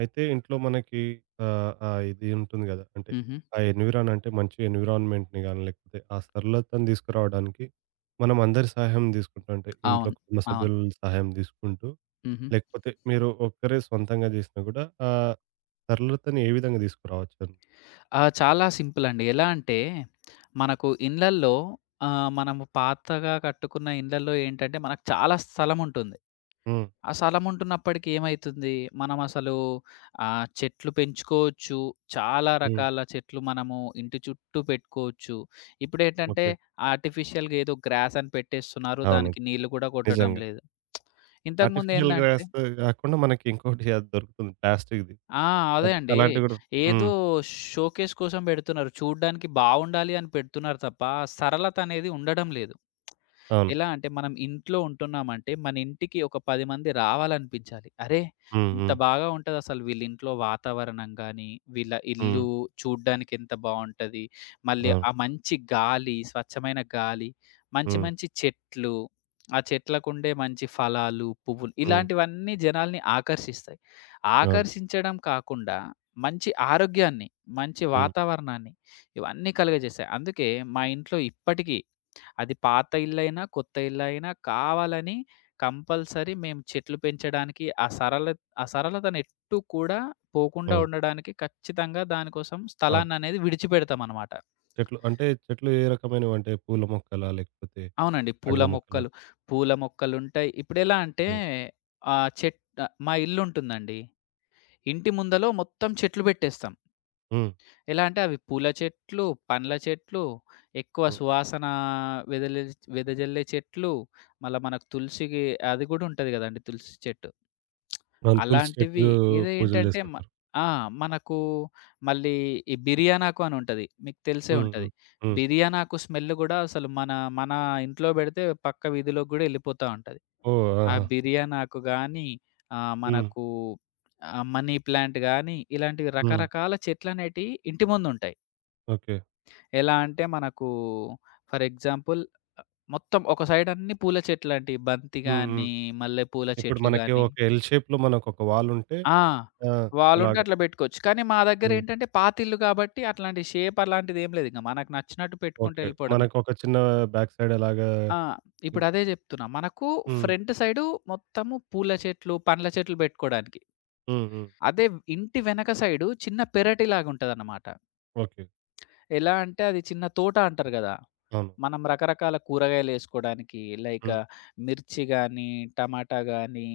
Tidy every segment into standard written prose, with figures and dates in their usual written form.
అయితే ఇంట్లో మనకి ఆహ్, ఆహ్, ఇది ఉంటుంది గదా! అంటే హుహు. ఆ ఎన్విరాన్ అంటే మంచి ఎన్విరాన్మెంట్‌ని గాని, లేకపోతే ఆ సరళతను తీసుకురావడానికి మనం అందరి సహాయం తీసుకుంటాం. అంటే ఇంట్లో అవును. కుటుంబ అవును. సభ్యుల సహాయం తీసుకుంటూ, హుహు. లేకపోతే మీరు ఒక్కరే సొంతంగా జేసినా గూడా ఆ సరళతని ఏ విధంగా తీసుకురావచ్చని? చాలా సింపుల్ అండి. ఎలా అంటే మనకు ఇండ్లల్లో మనము పాతగా కట్టుకున్న ఇండ్లల్లో ఏంటంటే మనకు చాలా స్థలం ఉంటుంది. హ్మ్. ఆ స్థలం ఉంటున్నప్పటికి ఏమైతుంది? మనం అసలు చెట్లు పెంచుకోవచ్చు. చాలా హ్మ్. రకాల చెట్లు మనము ఇంటి చుట్టూ పెట్టుకోవచ్చు. ఇప్పుడేంటంటే ఓకే. ఆర్టిఫిషియల్‌గా ఏదో గ్రాస్ అని పెట్టేస్తున్నారు. అవును. దానికి నీళ్లు కూడా కొట్టడం నిజంగా. లేదు. ఆర్టిఫిషియల్ ఇంతకుముందేందంటే గ్రాస్ గాకుండా మనకి ఇంకోటి అది దొరుకుతుంది ప్లాస్టిక్‌ది. ఆ! అదే అది అండి. అలాంటివి గూడా ఏదో హ్మ్. షోకేస్ కోసం పెడుతున్నారు. చూడ్డానికి బావుండాలి అని పెడుతున్నారు తప్ప, సరళత అనేది ఉండడం లేదు. అవును. ఎలా అంటే మనం ఇంట్లో ఉంటున్నామంటే మన ఇంటికి ఒక 10 మంది రావాలనిపించాలి. అరే! హ్మ్. ఇంత హ్మ్. బాగా ఉంటదసలు వీళ్ళ ఇంట్లో వాతావరణం గాని, వీళ్ళ హ్మ్. ఇల్లు చూడ్డానికి ఎంత బావుంటది. మళ్ళీ అవును. ఆ మంచి గాలి, స్వచ్ఛమైన గాలి, మంచి హ్మ్. మంచి చెట్లు, ఆ చెట్లకుండే మంచి ఫలాలు, పువ్వులు హ్మ్. ఇలాంటివన్నీ జనాల్ని ఆకర్షిస్తాయి. అవును. ఆకర్షించడం కాకుండా మంచి ఆరోగ్యాన్ని, మంచి హ్మ్. వాతావరణాన్ని ఇవన్నీ కలుగజేస్తాయి. అందుకే మా ఇంట్లో ఇప్పటికీ అది పాత ఇల్లైనా, కొత్త ఇల్లైనా కావాలని కంపల్సరీ మేము చెట్లు పెంచడానికి ఆ సరళతను ఎటు కూడా పోకుండా అవును. ఉండడానికి ఖచ్చితంగా దానికోసం అవును. స్థలాన్ననేది విడిచిపెడతామనమాట. చెట్లు అంటే చెట్లు ఏ రకమైనవి అంటే పూల మొక్కలా? లేకపోతే అవునండి. పూల పండ్ల మొక్కలా? మొక్కలు, పూల మొక్కలుంటాయి. ఇప్పుడెలా అంటే హ్మ్. ఆహ్, చెట్ మా ఇల్లుంటుందండి. ఇంటి ముందలో మొత్తం చెట్లు పెట్టేస్తాం. హ్మ్. ఎలా అంటే అవి పూల చెట్లు, పండ్ల చెట్లు, ఎక్కువ హ్మ్. సువాసన వెదలి వెదజల్లే చెట్లు, మళ్ళా మనకు తులసికి అది గూడా ఉంటది గదండీ! తులసి చెట్టు. అవును. తులసి అలాంటివి చెట్టు పూజలు ఇదేంటంటే మ చేస్తుంటారు. ఆ! మనకు మళ్ళీ ఈ బిర్యానాకు అని ఉంటది. మీకు తెలిసే హ్మ్. ఉంటది. హ్మ్. హ్మ్. బిర్యానాకు స్మెల్ గూడా అసలు మన మన ఇంట్లో బెడితే పక్క వీధిలోకి గూడా ఎళ్ళిపోతా ఉంటది. ఓహ్! ఆ ఆహా! బిర్యానాకు గానీ, ఆహ్, హ్మ్. మనకు మనీ ప్లాంట్ గానీ, ఇలాంటివి హ్మ్. రకరకాల చెట్లనేటియి ఇంటి ముందుంటాయి. ఓకే. ఎలా అంటే మనకు ఫర్ ఎగ్జాంపుల్ మొత్తం ఒక సైడ్ అన్ని పూల చెట్లండి. బంతి హ్మ్. హ్మ్. గాని, మల్లెపూల ఇప్పుడు చెట్లు మనకి గాని ఒక ఎల్ షేప్‌లో మనకొక వాల్ ఉంటే ఆ! ఆ! వాలుంటే అలాగా. అట్లా పెట్టుకోవచ్చు. కానీ మా హ్మ్. దగ్గరేంటంటే పాతిల్లు కాబట్టి అట్లాంటి షేప్ అలాంటిదేం లేదు. ఇంక మనకు నచ్చినట్టు పెట్టుకుంటూ ఓకే. ఎళ్ళిపోవడమే. మనకొక చిన్న బ్యాక్ సైడ్ అలాగా ఆ! హ్మ్. ఇప్పుడదే జెప్తున్నా. మనకు హ్మ్. ఫ్రంట్ సైడు మొత్తము పూల చెట్లు, పండ్ల చెట్లు బెట్టుకోడానికి. హ్మ్. అదే ఇంటి వెనక సైడు చిన్న పెరటిలాగుంటదన్నమాట. ఓకే. ఎలా అంటే అది చిన్న తోట అంటారు గదా! అవును. మనం రకరకాల కూరగాయలేసుకోడానికి లైక్ హ్మ్. మిర్చి గానీ, టమాటా గానీ,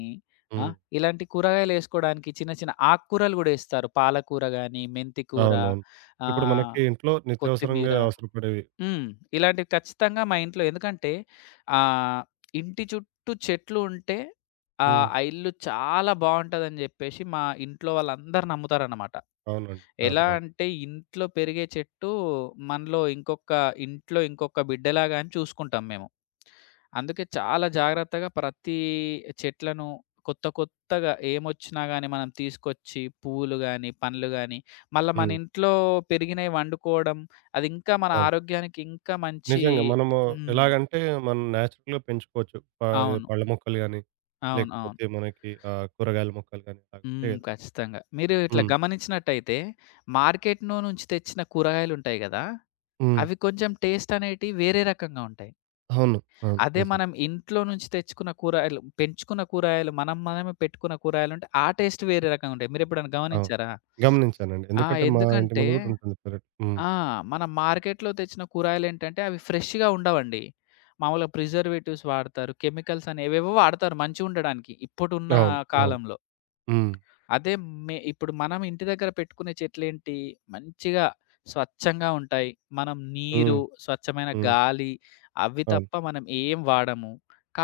ఆ! హ్మ్. ఇలాంటి కూరగాయలేసుకోడానికి చిన్న చిన్న ఆకుకూరలు గూడా ఏస్తారు. పాలకూర గానీ, మెంతి కూర, అవునవును. ఇప్పుడు ఆహ్, మనకి ఇంట్లో కొత్తిమీర. నిత్యవసరంగా అవసరపడేవి. హ్మ్. ఇలాంటివి ఖచ్చితంగా మా ఇంట్లో ఎందుకంటే ఆహ్, ఇంటి చుట్టూ చెట్లు ఉంటే హ్మ్. ఆ ఇల్లు చాలా బావుంటదని జెప్పేసి మా ఇంట్లో వాళ్ళందరూ నమ్ముతారనమాట. అవునండి. చాలా ఎలా బాగా అంటే ఇంట్లో పెరిగే చెట్టు మనలో ఇంకొక ఇంట్లో ఇంకొక బిడ్డలాగా అని చూసుకుంటాం మేము. అందుకే చాలా జాగ్రత్తగా ప్రతి చెట్లను కొత్త కొత్తగా ఏమొచ్చినా గాని మనం తీసుకొచ్చి పువ్వులు గాని, పండ్లు గాని మళ్ళా మన హ్మ్. ఇంట్లో పెరిగినయి వండుకోవడం అది ఇంకా మన అవును. ఆరోగ్యానికి ఇంకా మంచి. నిజంగా మనము హ్మ్. ఎలాగంటే మనం నేచురల్‌గా పెంచుకోవచ్చు. అవును. పళ్ళ మొక్కలు గాని, అవును. అవును. లేకపోతే మనకి కూరగాయల మొక్కలు గాని అలా ఉంటాయి హ్మ్. గదా! ఖచ్చితంగా. మీరు ఇట్లా హ్మ్. గమనించినట్టయితే మార్కెట్‌లో నుంచి తెచ్చిన కూరగాయలుంటాయి గదా! హ్మ్. అవి కొంచెం టేస్ట్ అనేటివి వేరే రకంగా ఉంటాయి. అవును. అవును. అదే నిజంగా. మనం ఇంట్లో నుంచి తెచ్చుకున్న కూరగాయలు, పెంచుకున్న కూరగాయలు, మనం మనమే పెట్టుకున్న కూరగాయలుంటే ఆ టేస్ట్ వేరే రకంగా ఉంటాయి. మీరెప్పుడైనా అవును. గమనించారా? గమనించానండి. ఆ! ఎందుకంటే మా ఇంటి ఎందుకంటే ముందు గూడా ఉంటుంది పెరట్. హ్మ్. ఆ! మన మార్కెట్‌లో తెచ్చిన కూరగాయలేంటంటే అవి ఫ్రెష్‌గా ఉండవండి. మామూలుగా ప్రిజర్వేటివ్స్ వాడతారు. కెమికల్స్ అని ఏవేవో వాడతారు మంచిగుండడానికి ఇప్పుడున్న అవును. అవును. కాలంలో. హ్మ్. అదే ఇప్పుడు మనం ఇంటి దగ్గర పెట్టుకునే చెట్లేంటి, మంచిగా స్వచ్ఛంగా ఉంటాయి. మనం నీరు, హ్మ్. స్వచ్ఛమైన హ్మ్. గాలి అవి అవును. తప్ప మనం ఏం వాడము.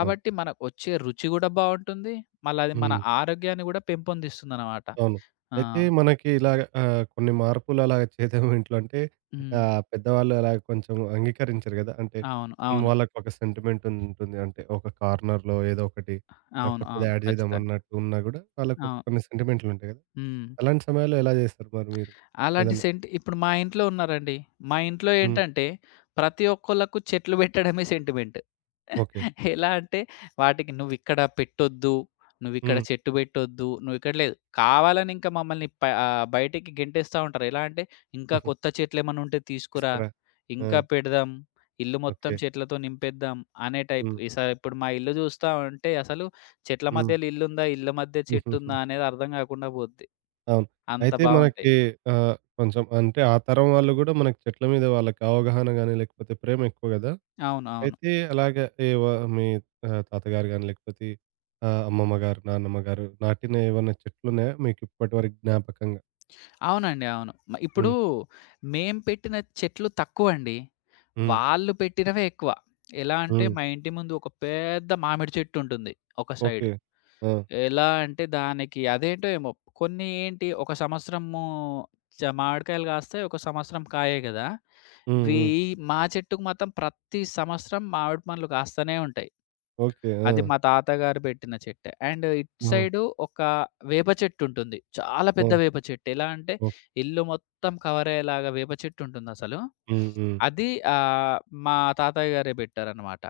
అవును. మనకొచ్చే రుచి గూడా బావుంటుంది. మళ్ళా అది మన హ్మ్. ఆరోగ్యాన్ని గూడా పెంపొందిస్తుందనమాట. అవును. ఆ! అయితే మనకి ఇలాగ కొన్ని మార్పులు అలాగ చేద్దాం ఇంట్లో అంటే హ్మ్. పెద్దవాళ్ళు అలాగ కొంచెం అంగీకరించరు గదా! అంటే అవును. అవును. వాళ్ళకి ఒక సెంటిమెంట్ ఉంటుంది. అంటే ఒక కార్నర్‌లో ఏదో ఒకటి అవును. కొత్తది అవును. యాడ్ చేద్దాం ఖచ్చితంగా. అన్నట్టు ఉన్నా గూడా వాళ్ళకి ఒక అవును. కొన్ని సెంటిమెంట్లు ఉంటాయి గదా! హ్మ్. అలాంటి సమయాల్లో ఎలా చేస్తారు మరి మీరు? అలాంటి ఏదన్నా సెంటి ఇప్పుడు మా ఇంట్లో ఉన్నారండి. మా ఇంట్లో హ్మ్. ఏంటంటే, ప్రతి ఒక్కళ్ళకు చెట్లు పెట్టడమే సెంటిమెంట్. ఓకే. ఎలా అంటే, వాటికి "నువ్విక్కడ పెట్టొద్దు, నువ్విక్కడ హ్మ్. చెట్టు పెట్టొద్దు, నువ్విక్కడ" లేదు. కావాలని ఇంకా మమ్మల్ని బయటికి గెంటేస్తా ఉంటారు. ఎలా అంటే, "ఇంకా కొత్త చెట్లేమన్నా ఉంటే తీసుకురా, తీసుకురా. ఆ! ఇంకా పెడదాం, ఇల్లు మొత్తం ఓకే. చెట్లతో నింపేద్దాం" అనే టైప్. హ్మ్. ఇప్పుడు మా ఇల్లు చూస్తా ఉంటే అసలు చెట్ల హ్మ్. మధ్యలో ఇల్లుందా, ఇళ్ళ మధ్య చెట్టుందా అనేది అర్థం కాకుండా పోద్ది. అవును. అంత అయితే బావుంటాయి. మనకి కొంచెం అంటే ఆ తరం వాళ్ళు గూడా మనకి చెట్ల మీద వాళ్ళకి అవగాహన గాని, లేకపోతే ప్రేమ ఎక్కువ గదా! అవును. అవును. అయితే అలాగా మీ తాతగారు గాని, లేకపోతే అమ్మమ్మ గారు, నాన్నమ్మ గారు నాటిన ఏవన్నా చెట్లున్నాయా మీకు ఇప్పటి వరకు జ్ఞాపకంగా? అవునండి. అవును. ఇప్పుడు హ్మ్. మేం పెట్టిన చెట్లు తక్కువండి. హ్మ్. వాళ్ళు పెట్టినవే ఎక్కువ. ఎలా అంటే హ్మ్. మా ఇంటి ముందు ఒక పెద్ద మామిడి చెట్టు ఉంటుంది ఒక సైడ్. ఓకే. ఆ! ఎలా అంటే దానికి అదేంటో ఏమో కొన్ని ఏంటి ఒక సంవత్సరము మామిడికాయలు కాస్తాయి. ఒక సంవత్సరం కాయే గదా! హ్మ్. వీ హ్మ్. మా చెట్టుకు మాత్రం ప్రతి సంవత్సరం మామిడి పండ్లు కాస్తనే ఉంటాయి. ఓకే. ఆ! అది మా తాతగారు పెట్టిన చెట్టే. అండ్ ఇటు ఆ! సైడు ఒక వేప చెట్టుంటుంది. చాలా ఆ! పెద్ద వేప చెట్టు. ఎలా అంటే ఓకే. ఇల్లు మొత్తం కవరయ్యేలాగా వేప చెట్టుంటుందసలు. హ్మ్. హ్మ్. అది ఆహ్, మా తాతయ్య గారే పెట్టారనమాట.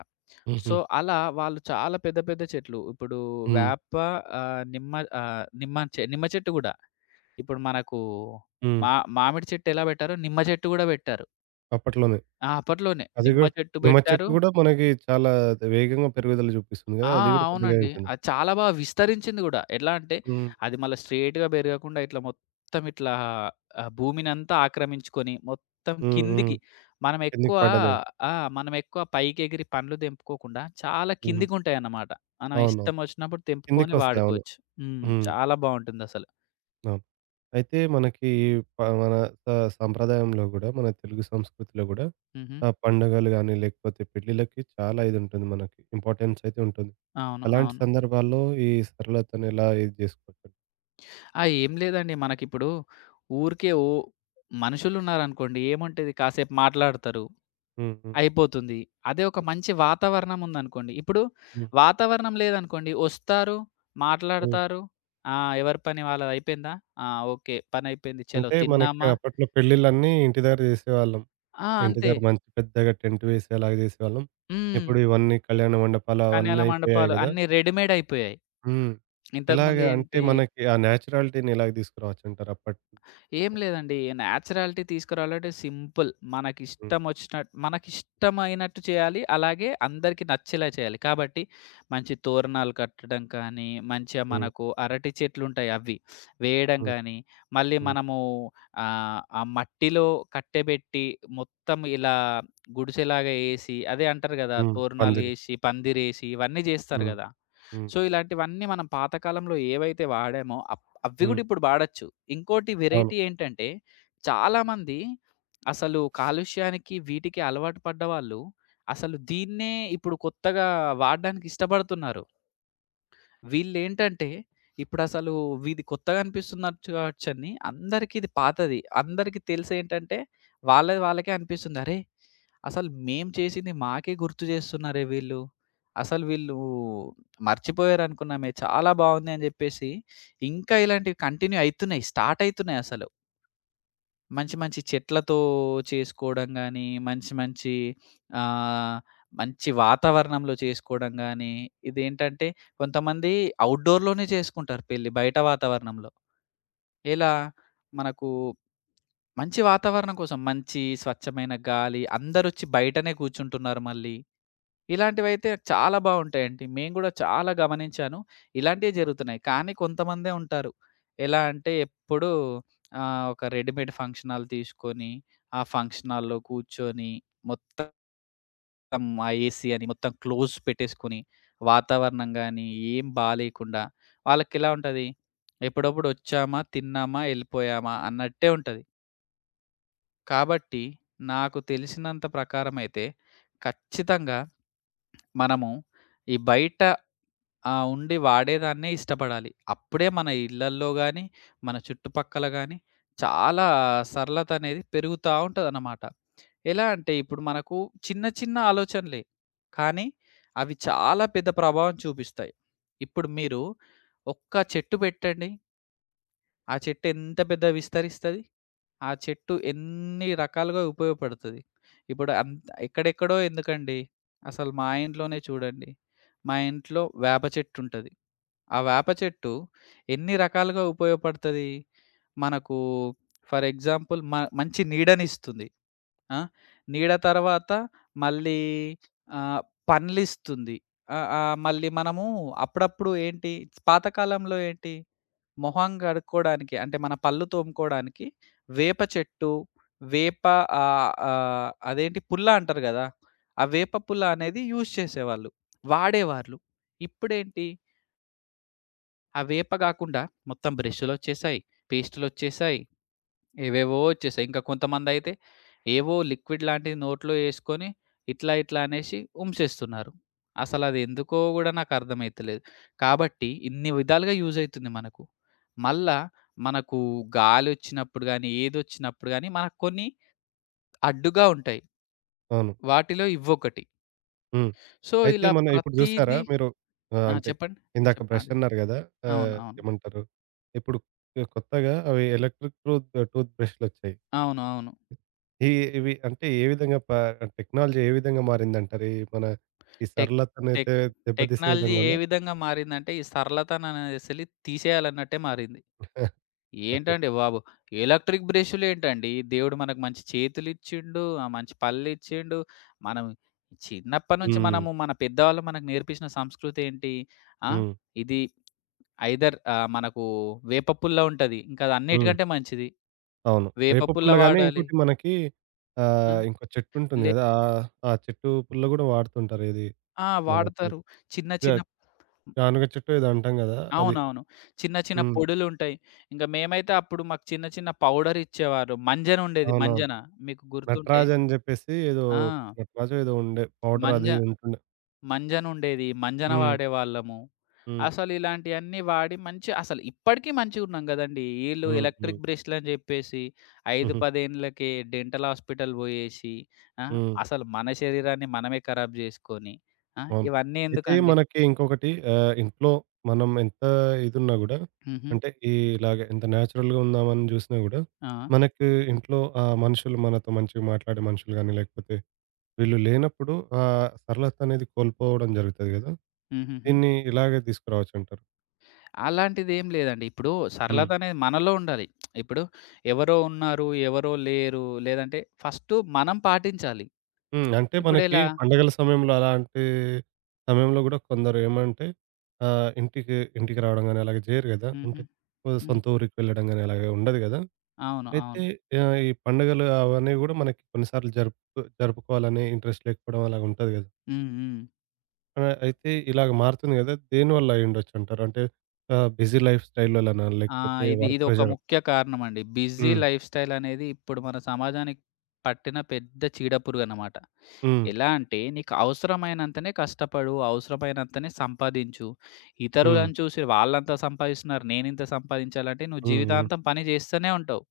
హుహు. సో, అలా వాళ్ళు చాలా పెద్ద పెద్ద చెట్లు. ఇప్పుడు హ్మ్. వేప ఆహ్, నిమ్మ ఆహ్, నిమ్మ చె నిమ్మ చెట్టు గూడా. ఇప్పుడు మనకు హ్మ్. మా మామిడి చెట్టు ఎలా పెట్టారో నిమ్మ చెట్టు గూడా పెట్టారు. అప్పట్లోనే. ఆ! అప్పట్లోనే అది నిమ్మ గూడా చెట్టు నిమ్మ చెట్టు పెట్టారు. గూడా మనకి చాలా వేగంగా పెరుగుదల జూపిస్తుంది గదా! ఆ! అది గూడా పెద్దగా అవునండి. ఉంటుంది. అది చాలా బాగా విస్తరించింది గూడా. ఎలా అంటే, హ్మ్. అది మళ్ళా స్ట్రెయిట్‌గా బెరగకుండా ఇట్లా మొత్తం ఇట్లా భూమినంతా ఆక్రమించుకొని, మొత్తం హ్మ్. హ్మ్. కిందికి మనం కిందకి ఎక్కువ పడ్డదే. ఆ! మనం ఎక్కువ పైకెగిరి పండ్లు తెంపుకోకుండా, చాలా హుహు. కిందికుంటాయన్నమాట. మనం అవునవును. ఇష్టం వచ్చినప్పుడు తెంపుకొని కిందకొస్తాయి. అవును. వాడుకోవచ్చు. హ్మ్. హ్మ్. చాలా బావుంటుందసలు. అవును. అయితే మనకి ప మన స సంప్రదాయంలో గూడా, మన తెలుగు సంస్కృతిలో గూడా హుహు. పండుగలు గాని, లేకపోతే పెళ్ళిళ్ళకి చాలా ఇదుంటుంది మనకి. ఇంపార్టెన్స్ అయితే ఉంటుంది. అవును. అలాంటి అవును. సందర్భాల్లో ఈ సరళతను ఎలా ఇది జేసుకోవచ్చు? ఆ! ఏం లేదండి. మనకిప్పుడు ఊరికే ఓ మనుషులున్నారనుకోండి ఏముంటది కాసేపు మాట్లాడతారు. హ్మ్. హ్మ్. అయిపోతుంది. అదే ఒక మంచి వాతావరణం ఉందనుకోండి. ఇప్పుడు హ్మ్. వాతావరణం లేదనుకోండి ఒస్తారు, హ్మ్. మాట్లాడతారు. ఆ! ఎవరి పని వాళ్ళదయిపోయిందా? ఆ! ఓకే. పనయిపోయింది. చలో అంటే మనకి తిన్నామా? అప్పట్లో పెళ్ళిళ్ళన్నీ ఇంటి దగ్గర జేసేవాళ్ళం. ఆ! ఇంటి అంతే. దగ్గర మంచి పెద్దగా టెంట్ వేసి అలాగ జేసేవాళ్ళం. హ్మ్. ఇప్పుడు ఇవన్నీ కళ్యాణ మండపాలు కన్యల అవన్నీ అయిపోయాయి మండపాలు గదా! అన్నీ రెడీమేడ్ అయిపోయాయి. హ్మ్. ఎలాగ అంటే ఇంతకుముందేంటి మనకి ఆ నేచురాలిటీని ఎలాగ తీసుకురావచ్చంటారు అప్పట్లో? ఏం లేదండి. నేచురాలిటీ తీసుకురావాలంటే సింపుల్. హ్మ్. మనకిష్టమైనట్టు చేయాలి. అలాగే అందరికి నచ్చేలా చేయాలి. కాబట్టి మంచి తోరణాలు కట్టడం కానీ, మంచిగా హ్మ్. మనకు అరటి చెట్లుంటాయి అవి వేయడం హ్మ్. గానీ, మళ్ళీ హ్మ్. మనము ఆ మట్టిలో కట్టెబెట్టి మొత్తం ఇలా గుడిసెలాగా ఏసి అదే అంటారు గదా! హ్మ్. పందిరి. తోరణాలేసి, పందిరేసి ఇవన్నీ జేస్తారు హ్మ్. గదా! హ్మ్. సో, ఇలాంటివన్నీ మనం పాతకాలంలో ఏవైతే వాడామో అవి హ్మ్. గూడా ఇప్పుడు వాడొచ్చు. ఇంకోటి అవును. వెరైటీ ఏంటంటే, చాలామంది అసలు కాలుష్యానికి, వీటికి అలవాటు పడ్డవాళ్ళు అసలు దీన్నే ఇప్పుడు కొత్తగా వాడడానికి ఇష్టపడుతున్నారు. వీళ్ళేంటంటే, ఇప్పుడసలు వీది కొత్తగా అనిపిస్తున్నట్టు కావచ్చని, అందరికి ఇది పాతది. అందరికి తెలిసేంటంటే, వాళ్ళది వాళ్ళకే అనిపిస్తుంది. అరే! అసలు మేము చేసింది మాకే గుర్తు చేస్తున్నారే వీళ్ళు. అసలు వీళ్ళు మర్చిపోయారనుకున్నామే. చాలా బావుంది అని జెప్పేసి, ఇంకా ఇలాంటివి కంటిన్యూ అయితున్నాయి. స్టార్ట్ అయితున్నాయసలు. మంచి మంచి చెట్లతో చేసుకోవడం గానీ, మంచి మంచి ఆహ్, మంచి వాతావరణంలో చేసుకోవడం గానీ, ఇదేంటంటే కొంతమంది ఔట్‌డోర్‌లోనే చేసుకుంటారు పెళ్లి బయట వాతావరణంలో. ఎలా? మనకు మంచి వాతావరణం కోసం మంచి స్వచ్ఛమైన గాలి అందరొచ్చి బయటనే కూర్చుంటున్నారు మళ్ళీ. ఇలాంటివైతే చాలా బావుంటాయండి. మేము గూడా చాలా గమనించాను. ఇలాంటియే జరుగుతున్నాయి. కానీ కొంతమందే ఉంటారు. ఎలా అంటే ఎప్పుడూ ఒక రెడీమేడ్ ఫంక్షన్ హాల్ తీసుకొని, ఆ ఫంక్షన్ హాల్‌లో కూర్చొని మొత్తం ఆ ఏసీ అని మొత్తం క్లోజ్ పెట్టేసుకొని, వాతావరణం గానీ ఏం బాలేకుండా వాళ్ళకెలా ఉంటది? ఎప్పుడప్పుడు ఒచ్చామా, తిన్నామా, ఎళ్ళిపోయామా అన్నట్టే ఉంటది. కాబట్టి నాకు తెలిసినంత ప్రకారమైతే ఖచ్చితంగా మనము ఈ బయట ఉండి వాడేదాన్నే ఇష్టపడాలి. అప్పుడే మన ఇళ్లల్లో గాని, మన చుట్టుపక్కల గాని చాలా సరళత అనేది పెరుగుతా ఉంటదనమాట. ఎలా అంటే ఇప్పుడు మనకు చిన్న చిన్న ఆలోచనలే. కానీ అవి చాలా పెద్ద ప్రభావం చూపిస్తాయి. ఇప్పుడు మీరు ఒక్క చెట్టు పెట్టండి. ఆ చెట్టు ఎంత పెద్దగా విస్తరిస్తది? ఆ చెట్టు ఎన్ని రకాలుగా ఉపయోగపడుతది. ఇప్పుడు అంత ఎక్కడెక్కడో ఎందుకండి, అసలు మా ఇంట్లోనే చూడండి. మా ఇంట్లో వేప చెట్టుంటది. ఆ వేప చెట్టు ఎన్ని రకాలుగా ఉపయోగపడతది. మనకు ఫర్ ఎగ్జాంపుల్ మంచి నీడనిస్తుంది. ఆ! నీడ తర్వాత మళ్ళీ ఆహ్, పండ్లిస్తుంది. ఆహ్, ఆహ్, మళ్ళీ మనము అప్పుడప్పుడు ఏంటి పాతకాలంలో ఏంటి మొహం కడుక్కోడానికి అంటే మన పళ్ళు తోముకోడానికి వేప చెట్టు, వేప అదేంటి పుల్ల అంటారు గదా! ఆ వేప పుల్ల అనేది యూజ్ చేసేవాళ్ళు. వాడేవాళ్ళు. ఇప్పుడేంటి ఆ వేప గాకుండా మొత్తం బ్రష్‌లొచ్చేసాయి, పేస్టులొచ్చేసాయి. ఏవేవో వచ్చేసాయి. ఇంకా కొంతమందయితే ఏవో లిక్విడ్ లాంటిది నోట్లో యేసుకొని ఇట్లా, ఇట్లా అనేసి ఉంసేస్తున్నారు. అసలది ఎందుకో గూడా నాకర్థమైతలేదు. కాబట్టి ఇన్ని విధాలుగా యూజ్ అయితుంది మనకు. మళ్ళా మనకు గాలొచ్చినప్పుడు గానీ, ఏదొచ్చినప్పుడు గానీ మనకు కొన్ని అడ్డుగా ఉంటాయి. అవును. వాటిలో ఇవొకటి. హ్మ్. సో, అయితే ఇలా మనం ఇప్పుడు చూసారా ప్రతీదీ. మీరు? ఆ! అంటే చెప్పండి. ఇందాక బ్రష్ అడగండి. అన్నారు గదా! అవును. అవును. ఏమంటారు? ఇప్పుడు కొత్తగా అవి ఎలక్ట్రిక్ టూత్ టూత్ బ్రష్‌లొచ్చాయి. అవును. అవును. ఈ ఇవి అంటే ఏ విధంగా టెక్నాలజీ ఏ విధంగా మారిందంటారు? ఈ టెక్ టెక్ సరళతనైతే దెబ్బతీసే టెక్నాలజీ విధంగా ఏ ఉందా? విధంగా మారిందంటే, ఈ సరళతననేదసలు తీసేయాలన్నట్టే మారింది. ఓకే. ఏంటండి బాబు! ఎలక్ట్రిక్ బ్రష్‌లేంటండి? దేవుడు మనకు మంచి చేతులిచ్చిండు, మంచి పళ్ళిచ్చిండు. మనం చిన్నప్పటి నుంచి హ్మ్. మనము మన పెద్దవాళ్ళు మనకు నేర్పించిన సంస్కృతేంటి? ఆ! హ్మ్. ఇది ఐదర్ మనకు వేప పుల్ల ఉంటది. ఇంకా హ్మ్. అదన్నిటికంటే మంచిది. అవును. వేప వేప పుల్ల పుల్ల గాని వాడాలి. ఇంకోటి మనకి ఆ! ఇంకో చెట్టు ఉంటుంది లే గదా! ఆహ్, ఆ చెట్టు పుల్ల గూడా వాడుతుంటారు. ఏది ఆ! మనకి వాడతారు. చిన్న గా చిన్న గానుగ చెట్టో ఏదో అంటాం గదా! అది. అవునవును. చిన్న చిన్న హ్మ్. పొడులుంటాయి. ఇంక మేమైతే అప్పుడు మాకు చిన్న చిన్న పౌడరిచ్చేవారు. మంజనుండేది. మంజన ఉండేది, అవునవును. మంజన మీకు గుర్తుంటే నటరాజ్ అని జెప్పేసి ఏదో ఆ! నటరాజో ఏదో ఉండే పౌడర్ మంజ అది ఉంటుండే. మంజనుండేది. మంజన హ్మ్. వాడేవాళ్ళము. హ్మ్. అసలిలాంటియన్నీ వాడి మంచి అసలు ఇప్పటికి మంచిగున్నాం గదండీ! ఈళ్ళు హ్మ్. హ్మ్. ఎలక్ట్రిక్ బ్రష్‌లని జెప్పేసి 5, హుహు. 10 ఏండ్లకే డెంటల్ హాస్పిటల్ బోయేసి ఆ! హ్మ్. అసలు మన శరీరాన్ని మనమే ఖరాబ్ జేసుకొని ఆ! అవును. ఇవన్నీ అయితే ఎందుకండి? మనకి ఇంకొకటి ఇంట్లో మనం ఎంత ఇదున్నా గూడా హుహు. అంటే ఈ ఇలాగ ఎంత నేచురల్‌గా ఉందామని జూసినా గూడా ఆ! మనకు ఇంట్లో ఆ మనుషులు మనతో మంచిగా మాట్లాడే మనుషులు గాని, లేకపోతే వీళ్ళు లేనప్పుడు ఆ సరళత అనేది కోల్పోవడం జరుగుతది గదా! హుహుహు. దీన్ని ఇలాగే తీసుకురావచ్చంటారు. అలాంటిదేం లేదండి. ఇప్పుడు హ్మ్. సరళత అనేది మనలో ఉండాలి. ఇప్పుడు ఎవరో ఉన్నారు, ఎవరో లేరు లేదంటే ఫస్టు మనం పాటించాలి. హ్మ్. అంటే మనకి ఇప్పుడెలా? పండగల సమయంలో అలాంటి సమయంలో గూడా కొందరు ఏమంటే ఇంటికి ఇంటికి రావడం గాని అలాగే జేయరు గదా! హుహు. అంటే ఓ హ్మ్. సొంత ఊరికి వెళ్ళడం గాని అలాగే ఉండదు గదా! అవును. అయితే అవును. ఈ పండుగలు అవన్నీ గూడా మనకి కొన్నిసార్లు జరుపుకోవాలనే ఇంట్రెస్ట్ లేకపోవడం అలాగుంటది గదా! హ్మ్. హ్మ్. అయితే ఇలాగ మారుతుంది గదా! దేనివల్ల అయ్యుండొచ్చంటారు? అంటే బిజీ లైఫ్ స్టైల్ వల్లనా? ఆ! లేకపోతే ఇది వర్క్ ఇదొక ప్రెషర్ ముఖ్య కారణమండి. బిజీ హ్మ్. లైఫ్‌స్టైల్ అనేది ఇప్పుడు మన సమాజానికి పట్టిన పెద్ద చీడపురుగనమాట. హ్మ్. ఎలా అంటే నీకు అవసరమైనంతనే కష్టపడు, అవసరమైనంతనే సంపాదించు. హ్మ్. ఇతరులను చూసి వాళ్ళంత సంపాదిస్తున్నారు నేనింత సంపాదించాలంటే నువ్వు హ్మ్. హ్మ్. జీవితాంతం పని జేస్తూనే ఉంటావు.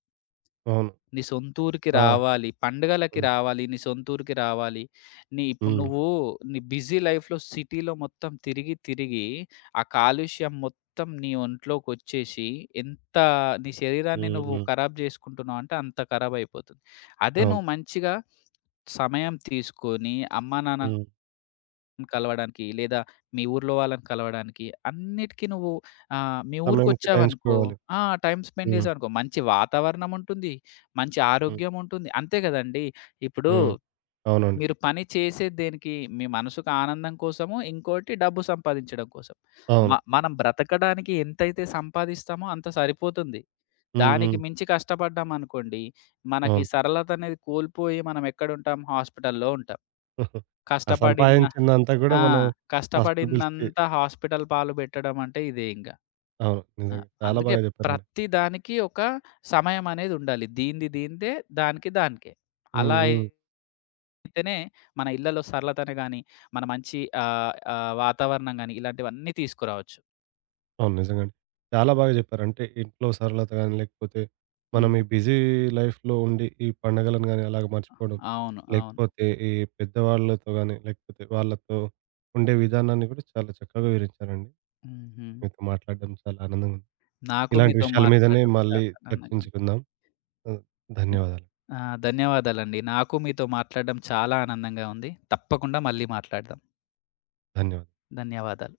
అవును. నీ సొంతూరికి ఆ! రావాలి. పండుగలకి హ్మ్. రావాలి. నీ సొంతూరికి రావాలి. నీ ఇప్పుడు హ్మ్. నువ్వు నీ బిజీ లైఫ్‌లో సిటీలో మొత్తం తిరిగి, తిరిగి ఆ కాలుష్యం మొత్తం నీ ఒంట్లోకొచ్చేసి ఎంత నీ శరీరాన్ని హ్మ్. నువ్వు హ్మ్. ఖరాబ్ చేసుకుంటున్నావు అంటే అంత ఖరాబ్ అయిపోతుంది. అదే అవును. నువ్వు మంచిగా సమయం తీసుకొని అమ్మానాన్న హ్మ్. కలవడానికి, లేదా మీ ఊర్లో వాళ్ళని కలవడానికి అన్నిటికి నువ్వు మీ సమయం ఊరికొచ్చావనుకో కేటాయించుకోవాలి. ఆ! టైమ్ స్పెండ్ హ్మ్. చేసావనుకో మంచి వాతావరణం ఉంటుంది. మంచి హ్మ్. ఆరోగ్యం ఉంటుంది. అంతే కదండీ! ఇప్పుడు హ్మ్. అవునండి. మీరు పని చేసేది దేనికి? మీ మనసుకు ఆనందం కోసము, ఇంకోటి డబ్బు సంపాదించడం కోసం. అవును. మనం బ్రతకడానికి ఎంతైతే సంపాదిస్తామో అంత సరిపోతుంది. హ్మ్. దానికి హ్మ్. మించి కష్టపడ్డామనుకోండి, మనకి అవును. సరళత అనేది కోల్పోయి మనం ఎక్కడుంటాం? హాస్పిటల్‌లో ఉంటాం. ఆ కష్టపడిన సంపాదించిందంతా గూడా ఆ! మనం హాస్పిటల్ బిల్స్‌కి కష్టపడిందంతా హాస్పిటల్ పాలు పెట్టడం అంటే ఇదే ఇంగ. అవును. ఆ! నిజంగా. చాలా అందుకే బాగా జెప్పారండి. ప్రతి దానికి ఒక సమయం అనేది ఉండాలి. దీనిది దీనిదే, దానికి దానికే. హ్మ్. అలా హ్మ్. అయితేనే మన ఇళ్లలో సరళతను గాని, మన మంచి ఆహ్, ఆహ్, వాతావరణం గాని ఇలాంటివన్నీ తీసుకురావచ్చు. అవును. నిజంగానే. చాలా బాగా జెప్పారు. అంటే ఇంట్లో సరళత గాని, లేకపోతే మనం హ్మ్. ఈ బిజీ లైఫ్‌లో ఉండి ఈ పండగలను గాని అలాగ మర్చిపోవడం, అవును. అవును. లేకపోతే ఈ పెద్దవాళ్ళతో గాని, లేకపోతే వాళ్ళతో ఉండే విధానాన్ని గూడా చాలా చక్కగా వివరించారండి. హుహు. మీతో మాట్లాడడం చాలా ఆనందంగా ఉంది. నాకు ఇలాంటి మీతో విషయాల మీదనే మాట్లాడడం మళ్ళీ చాలా ఆనందంగా ఉంది. చర్చించుకుందాం. ఆహ్, ధన్యవాదాలు. ఆ! ధన్యవాదాలండి. నాకు మీతో మాట్లాడడం చాలా ఆనందంగా ఉంది. తప్పకుండా మళ్ళీ మాట్లాడదాం. ధన్యవాదాలు. ధన్యవాదాలు.